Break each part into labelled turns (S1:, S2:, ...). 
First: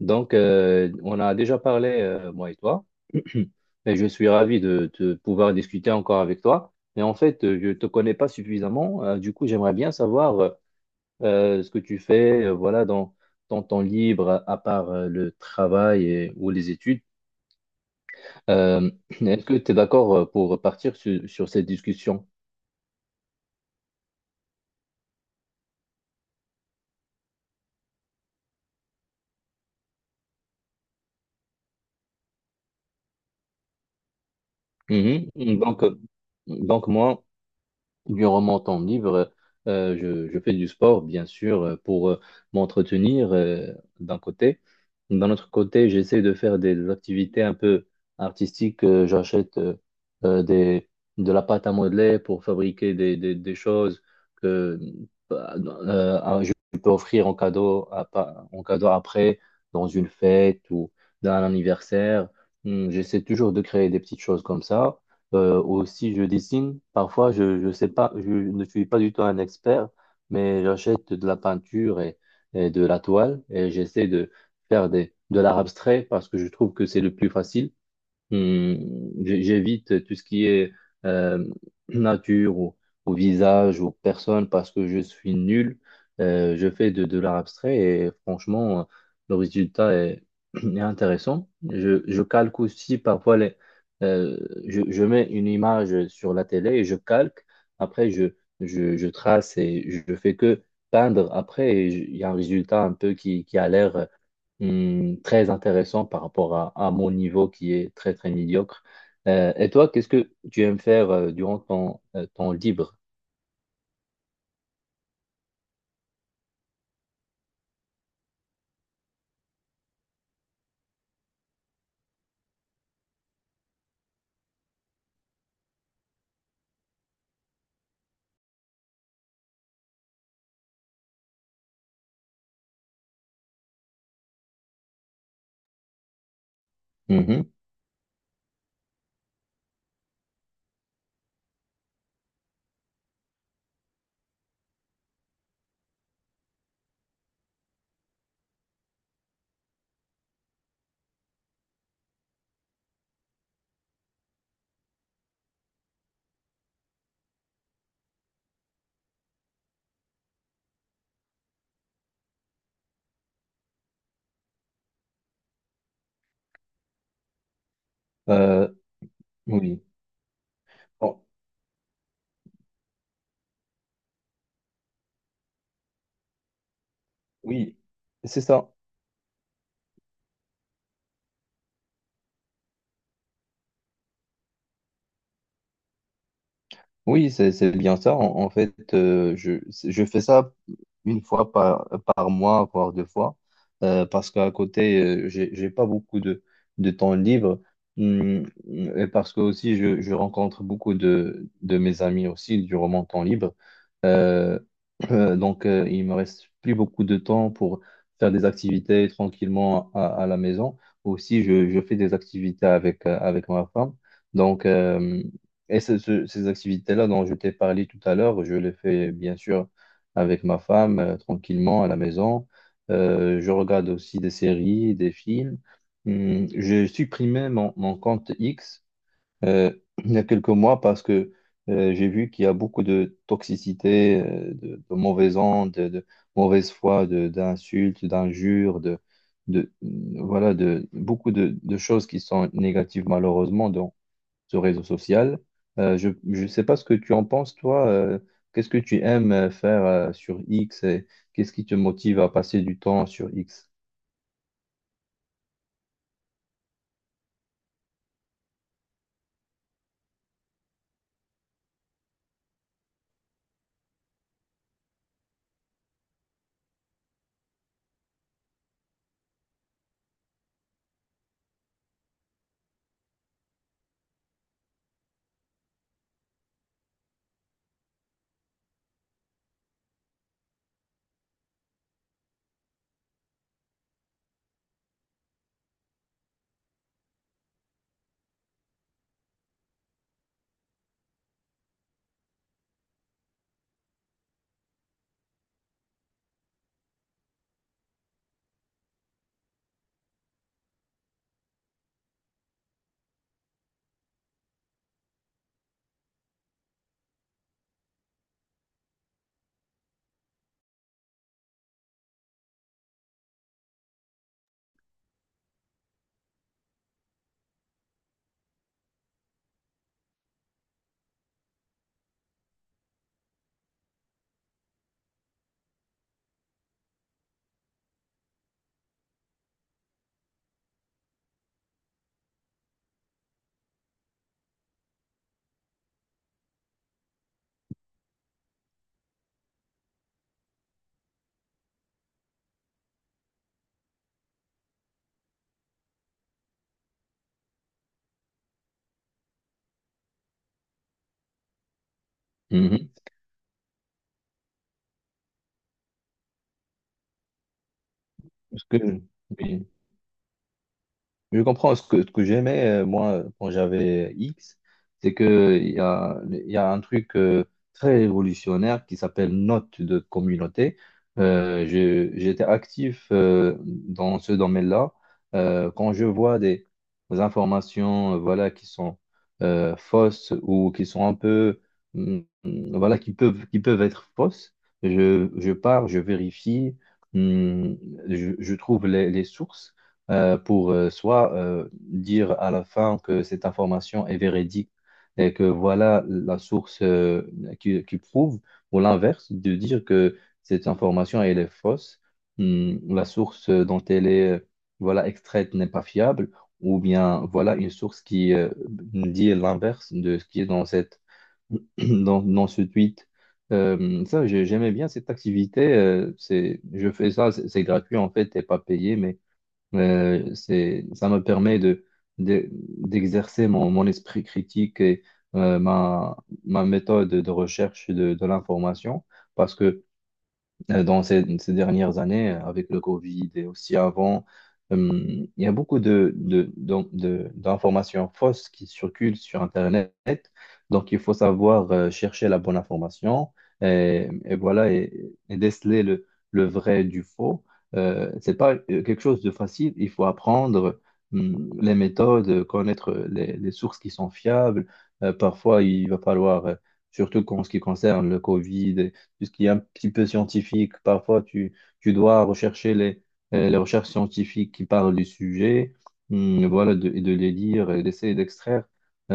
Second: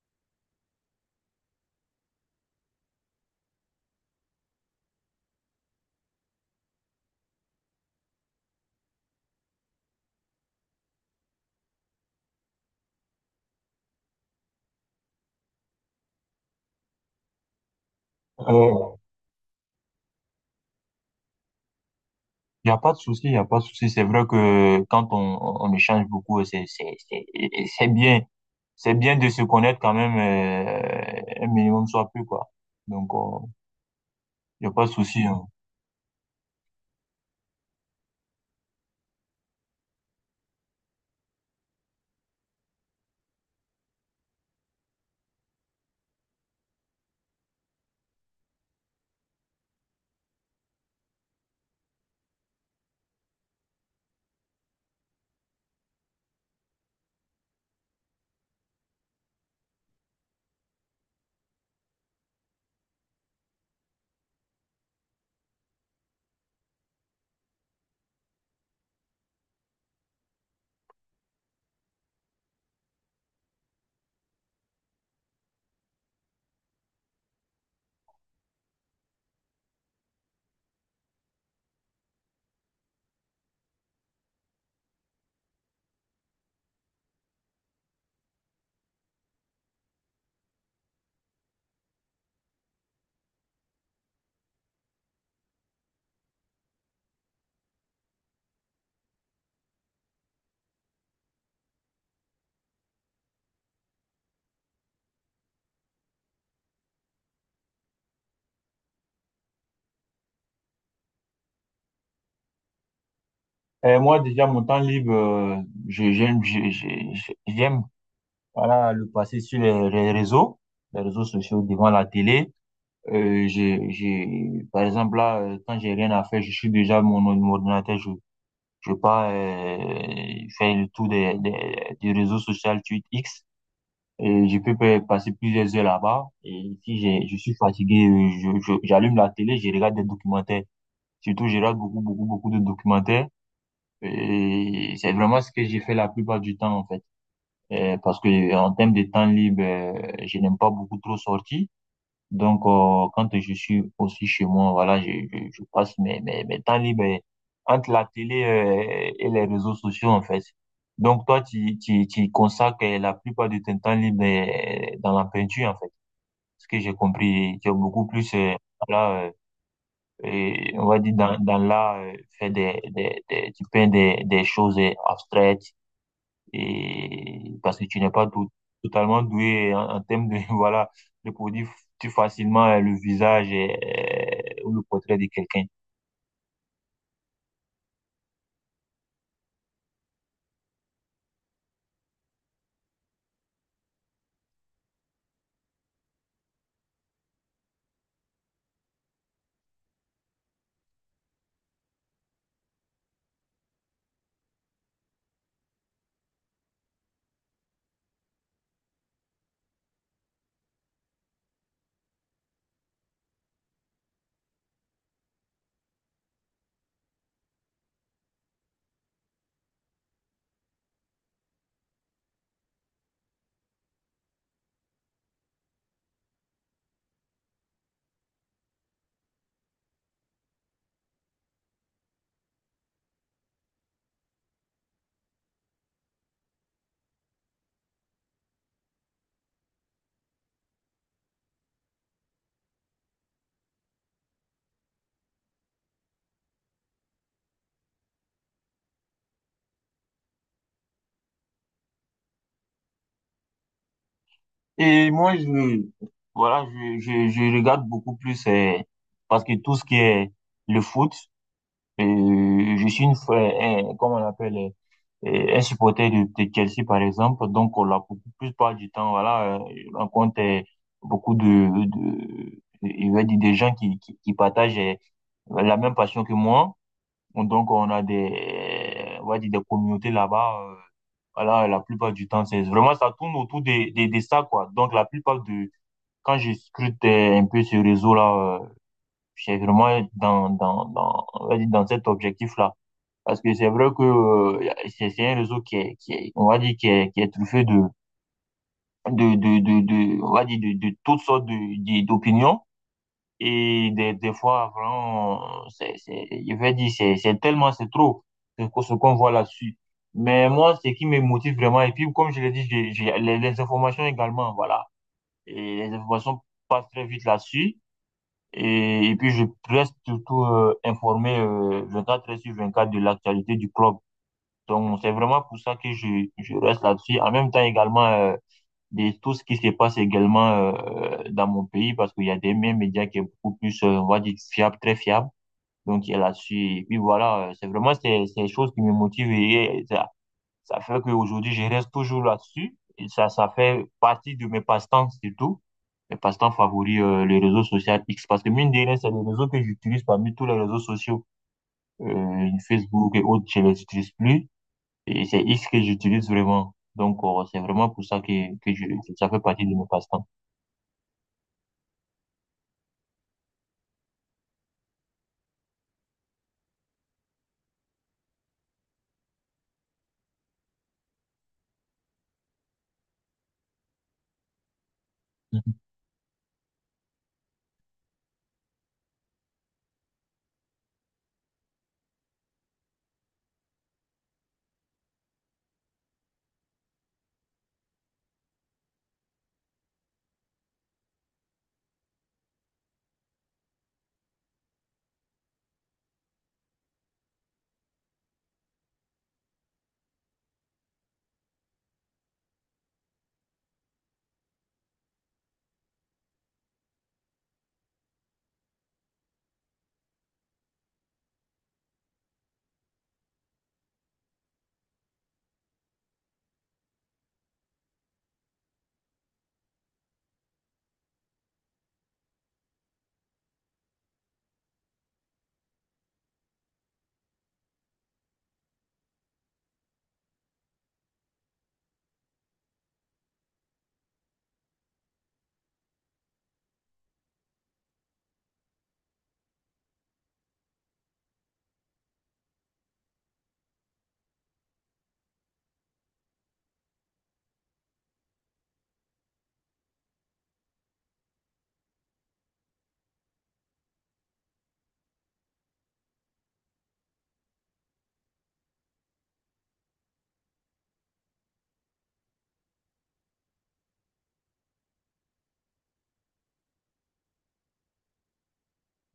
S1: On a déjà parlé, moi et toi, et je suis ravi de pouvoir discuter encore avec toi. Mais en fait, je ne te connais pas suffisamment. Du coup, j'aimerais bien savoir ce que tu fais, voilà, dans ton temps libre, à part le travail ou les études. Euh,
S2: Il
S1: est-ce que tu es d'accord pour partir sur cette discussion?
S2: n'y a pas de souci, il n'y a pas de souci. C'est vrai que quand on échange beaucoup, c'est bien. C'est bien de se connaître quand même un minimum, soit plus, quoi. Donc, il n'y a pas de souci,
S1: Mhm.
S2: hein.
S1: Donc moi. Durant mon temps libre, je fais du sport, bien sûr, pour m'entretenir d'un côté. D'un autre côté, j'essaie de faire des activités un peu artistiques. J'achète euh, des, de la pâte à modeler pour fabriquer des choses que je peux offrir en cadeau, en cadeau après, dans une fête ou dans un anniversaire. Hmm. J'essaie toujours de créer des petites choses comme ça. Aussi, je dessine. Parfois, je sais pas, je ne suis pas du tout un expert, mais j'achète de la peinture et de la toile et j'essaie de faire de l'art abstrait parce que je trouve que c'est le plus facile. Hmm. J'évite tout ce qui est euh, nature ou visage ou personne parce que je suis nul. Je fais de l'art abstrait et franchement, le résultat est, est intéressant. Je calque aussi parfois euh, je mets une image sur la télé et je calque. Après, je trace et je fais que peindre. Après, il y a un résultat un peu qui a l'air très intéressant par rapport à mon niveau qui est très, très médiocre. Et toi, qu'est-ce que tu aimes faire durant ton, ton libre?
S2: Et moi, déjà, mon temps libre, je- j'aime, voilà, le passer sur les réseaux sociaux devant la télé. J'ai, par exemple, là, quand j'ai rien à faire, je suis déjà mon ordinateur, je sais pas, faire le tour des réseaux sociaux Twitter X. Et je peux passer plusieurs heures là-bas. Et si j'ai, je
S1: Mhm.
S2: suis fatigué, j'allume la télé, je regarde des documentaires. Surtout, je regarde beaucoup, beaucoup, beaucoup de documentaires. Et c'est vraiment ce que j'ai fait la plupart du temps, en fait. Parce que en termes de temps libre, je n'aime pas beaucoup trop sortir. Donc, quand je suis aussi chez moi, voilà, je passe mes temps libres entre la télé, et les réseaux sociaux, en fait. Donc, toi, tu consacres la plupart de ton temps libre dans la peinture, en fait. Ce que j'ai compris, tu es beaucoup plus,
S1: Euh,
S2: voilà,
S1: oui.
S2: et on va dire
S1: Bon,
S2: dans l'art, faire tu peins des choses abstraites, et
S1: oui,
S2: parce que tu n'es pas
S1: c'est
S2: tout-
S1: ça.
S2: totalement doué en termes de voilà de produire plus facilement le visage et- ou le portrait de quelqu'un.
S1: Oui, c'est bien ça. En fait, je fais ça une fois par mois, voire deux fois, parce qu'à côté, j'ai pas beaucoup de temps libre. Hum. Et parce que aussi, je rencontre beaucoup de mes amis aussi durant mon temps libre. Euh, donc, il me reste plus beaucoup de temps pour faire des activités tranquillement à la maison. Aussi, je fais des activités avec, avec ma femme. Donc, et ces activités-là dont je t'ai parlé tout à l'heure, je les fais bien sûr avec ma femme, tranquillement à la maison. Je regarde aussi des séries, des films. Hum. J'ai supprimé mon, mon compte X euh, il y a quelques mois parce que j'ai vu qu'il y a beaucoup de toxicité, de mauvais ondes, de mauvaise foi, d'insultes, d'injures, de, voilà, de beaucoup de choses qui sont négatives malheureusement ce réseau social. Je ne sais pas ce que tu en penses, toi. Qu'est-ce que tu aimes faire sur X et qu'est-ce qui te motive à passer du temps sur X?
S2: Et moi, je voilà, je regarde beaucoup plus parce que tout ce qui est le foot. Je suis une fois, un- comment on appelle, un supporter de Chelsea, par exemple. Donc, on a beaucoup plus pas du temps. Voilà, on compte beaucoup il va dire, des gens qui partagent la même passion que moi. Donc, on a des, eh, on va dire, des communautés là-bas. Euh, voilà, la plupart du temps, c'est vraiment, ça tourne autour de ça, quoi. Donc, la plupart de, quand je scrute un peu ce réseau-là, je suis vraiment dans, on va dire, dans cet objectif-là. Parce que c'est vrai que c'est un réseau on va dire, qui est truffé de- on va dire, de toutes sortes de- d'opinions. Et des fois, vraiment, je vais dire, c'est tellement, c'est trop ce qu'on voit là-dessus. Mais moi, ce qui me motive vraiment, et puis comme je l'ai dit, j'ai les informations également, voilà. Et les informations passent très vite là-dessus. Et puis, je reste surtout informé 24 heures sur 24 de l'actualité du club. Donc, c'est vraiment pour ça que je reste là-dessus. En même temps, également, de tout ce qui se passe également dans mon pays, parce qu'il y a des mêmes médias qui est beaucoup plus, on va dire, fiable, très fiable. Donc, il est là-dessus. Et puis voilà, c'est vraiment ces choses qui me motivent, et ça fait qu'aujourd'hui, je reste toujours là-dessus. Et ça fait partie de mes passe-temps, surtout. Mes passe-temps favoris, les réseaux sociaux X. Parce que mine de rien, c'est les réseaux que j'utilise parmi tous les réseaux sociaux.
S1: Mhm.
S2: Facebook et autres, je les utilise plus. Et c'est X que j'utilise vraiment. Donc, c'est vraiment pour ça
S1: Parce
S2: que
S1: que,
S2: je, que ça fait partie
S1: oui.
S2: de mes passe-temps.
S1: Je comprends ce que j'aimais, moi, quand j'avais X, c'est que il y a un truc très révolutionnaire qui s'appelle note de communauté. J'étais actif dans ce domaine-là.
S2: Mhm.
S1: Quand je vois des informations voilà, qui sont fausses ou qui sont un peu, voilà, qui peuvent être fausses, je pars, je vérifie, mm, je trouve les sources pour soit dire à la fin que cette information est véridique et que voilà la source qui prouve, ou l'inverse, de dire que cette information elle est fausse, la source dont elle est voilà extraite n'est pas fiable, ou bien voilà une source qui dit l'inverse de ce qui est dans cette dans, dans ce tweet. Ça, j'aimais bien cette activité. Je fais ça, c'est gratuit en fait, t'es pas payé, mais ça me permet de, d'exercer mon, mon esprit critique et ma, ma méthode de recherche de l'information parce que dans ces, ces dernières années, avec le Covid et aussi avant, euh, il y a beaucoup de, d'informations fausses qui circulent sur Internet. Donc, il faut savoir chercher la bonne information et voilà, et déceler le vrai du faux. C'est pas quelque chose de facile. Il faut apprendre les méthodes, connaître les sources qui sont fiables. Parfois, il va falloir, surtout en ce qui concerne le Covid puisqu'il ce qui est un petit peu scientifique. Parfois, tu dois rechercher les recherches scientifiques qui parlent du sujet. Hum. Voilà, et de les lire et d'essayer d'extraire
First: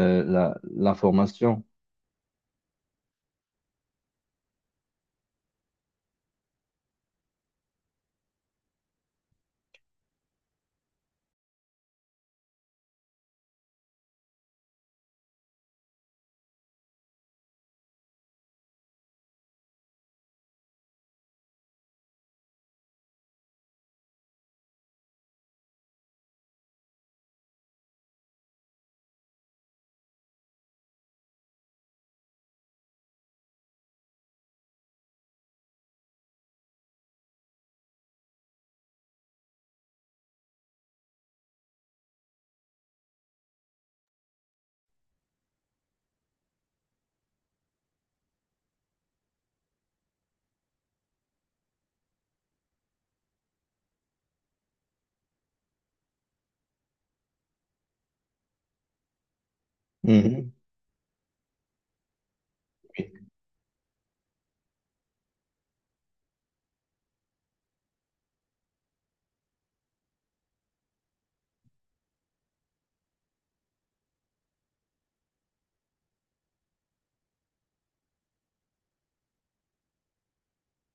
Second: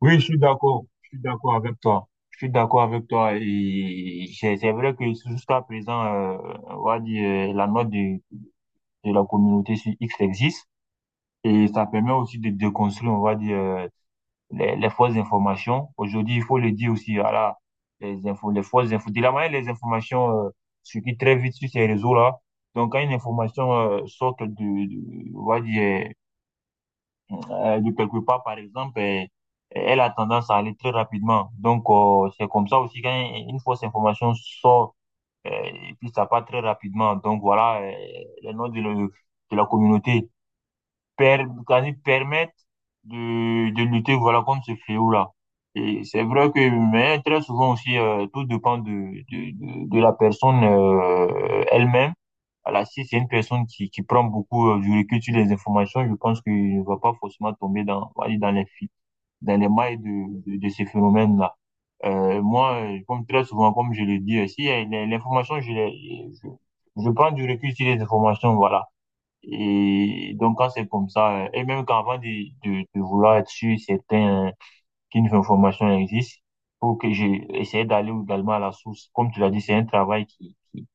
S2: Oui, je suis
S1: la,
S2: d'accord. Je suis d'accord
S1: l'information.
S2: avec toi. Je suis d'accord avec toi. Et c'est vrai que jusqu'à présent, on va dire, la note de la communauté sur X existe. Et ça permet aussi de déconstruire, on va dire, les fausses informations. Aujourd'hui, il faut le dire aussi, voilà, les infos, les fausses infos. De la manière, les informations circulent très vite sur ces réseaux-là. Donc, quand une information sort de- on va dire, de quelque part, par exemple, elle a tendance à aller très rapidement. Donc, c'est comme ça aussi, quand une fausse information sort, et puis ça part très rapidement. Donc, voilà, les noms de, le- de la communauté per- quasi permettent de lutter voilà, contre ce fléau-là. Et c'est vrai que, mais très souvent aussi, tout dépend de la personne elle-même. Voilà, si c'est une personne qui prend beaucoup du recul sur les informations, je pense qu'il ne va pas forcément tomber dans, on va dire, dans les, fi- dans les mailles
S1: Mhm.
S2: de ces phénomènes-là. Moi,
S1: Oui,
S2: comme très souvent, comme je le dis aussi, l'information, je, l'ai- je prends du recul sur les informations, voilà. Et donc, quand c'est comme ça, et même qu'avant de vouloir être sûr certain qu'une information existe, faut que j'ai essayé d'aller également à la source. Comme tu l'as dit, c'est un travail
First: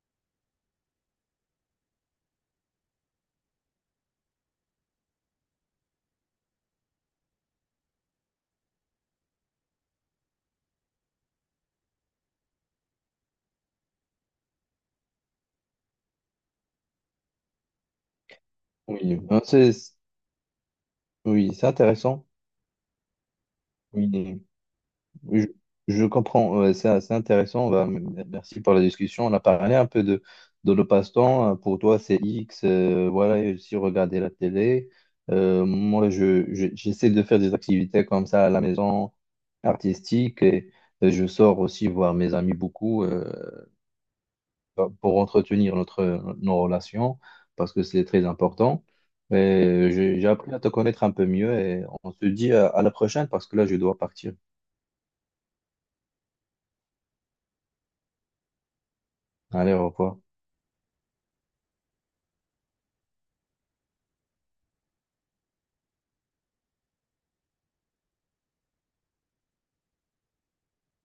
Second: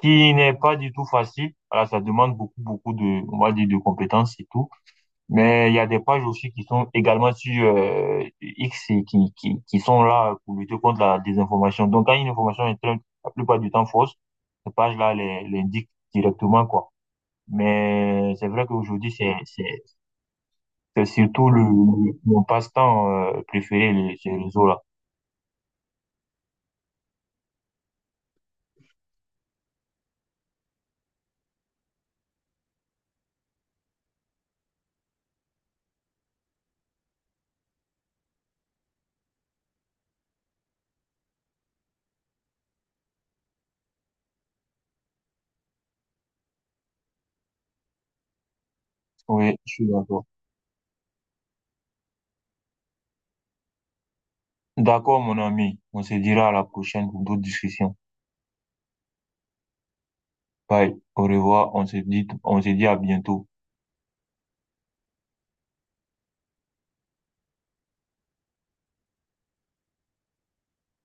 S2: qui n'est pas du tout facile. Voilà, ça demande beaucoup, beaucoup de, on va dire, de compétences et tout. Mais il y a des pages aussi qui sont également sur X et qui sont là pour lutter contre la désinformation. Donc, quand une information est très- la plupart du temps fausse, ces pages-là les, l'indiquent directement, quoi. Mais c'est vrai qu'aujourd'hui,
S1: oui. Ah,
S2: c'est surtout
S1: oui, c'est
S2: le-
S1: intéressant.
S2: mon passe-temps préféré, les, ces
S1: Oui.
S2: réseaux-là.
S1: Je, je comprends, ouais, c'est assez intéressant. Bah, merci pour la discussion. On a parlé un peu de le passe-temps. Pour toi, c'est X, voilà, et aussi regarder la télé. Moi, j'essaie de faire des activités comme ça à la maison, artistiques, et je sors aussi voir mes amis beaucoup pour entretenir notre, nos relations, parce que c'est très important.
S2: Oui, je suis
S1: Et
S2: d'accord.
S1: j'ai appris à te connaître un peu mieux et on se dit à la prochaine parce que là, je dois partir.
S2: D'accord, mon ami. On se dira à la prochaine pour d'autres discussions.
S1: Allez, au revoir.
S2: Bye. Au revoir. On se dit à bientôt.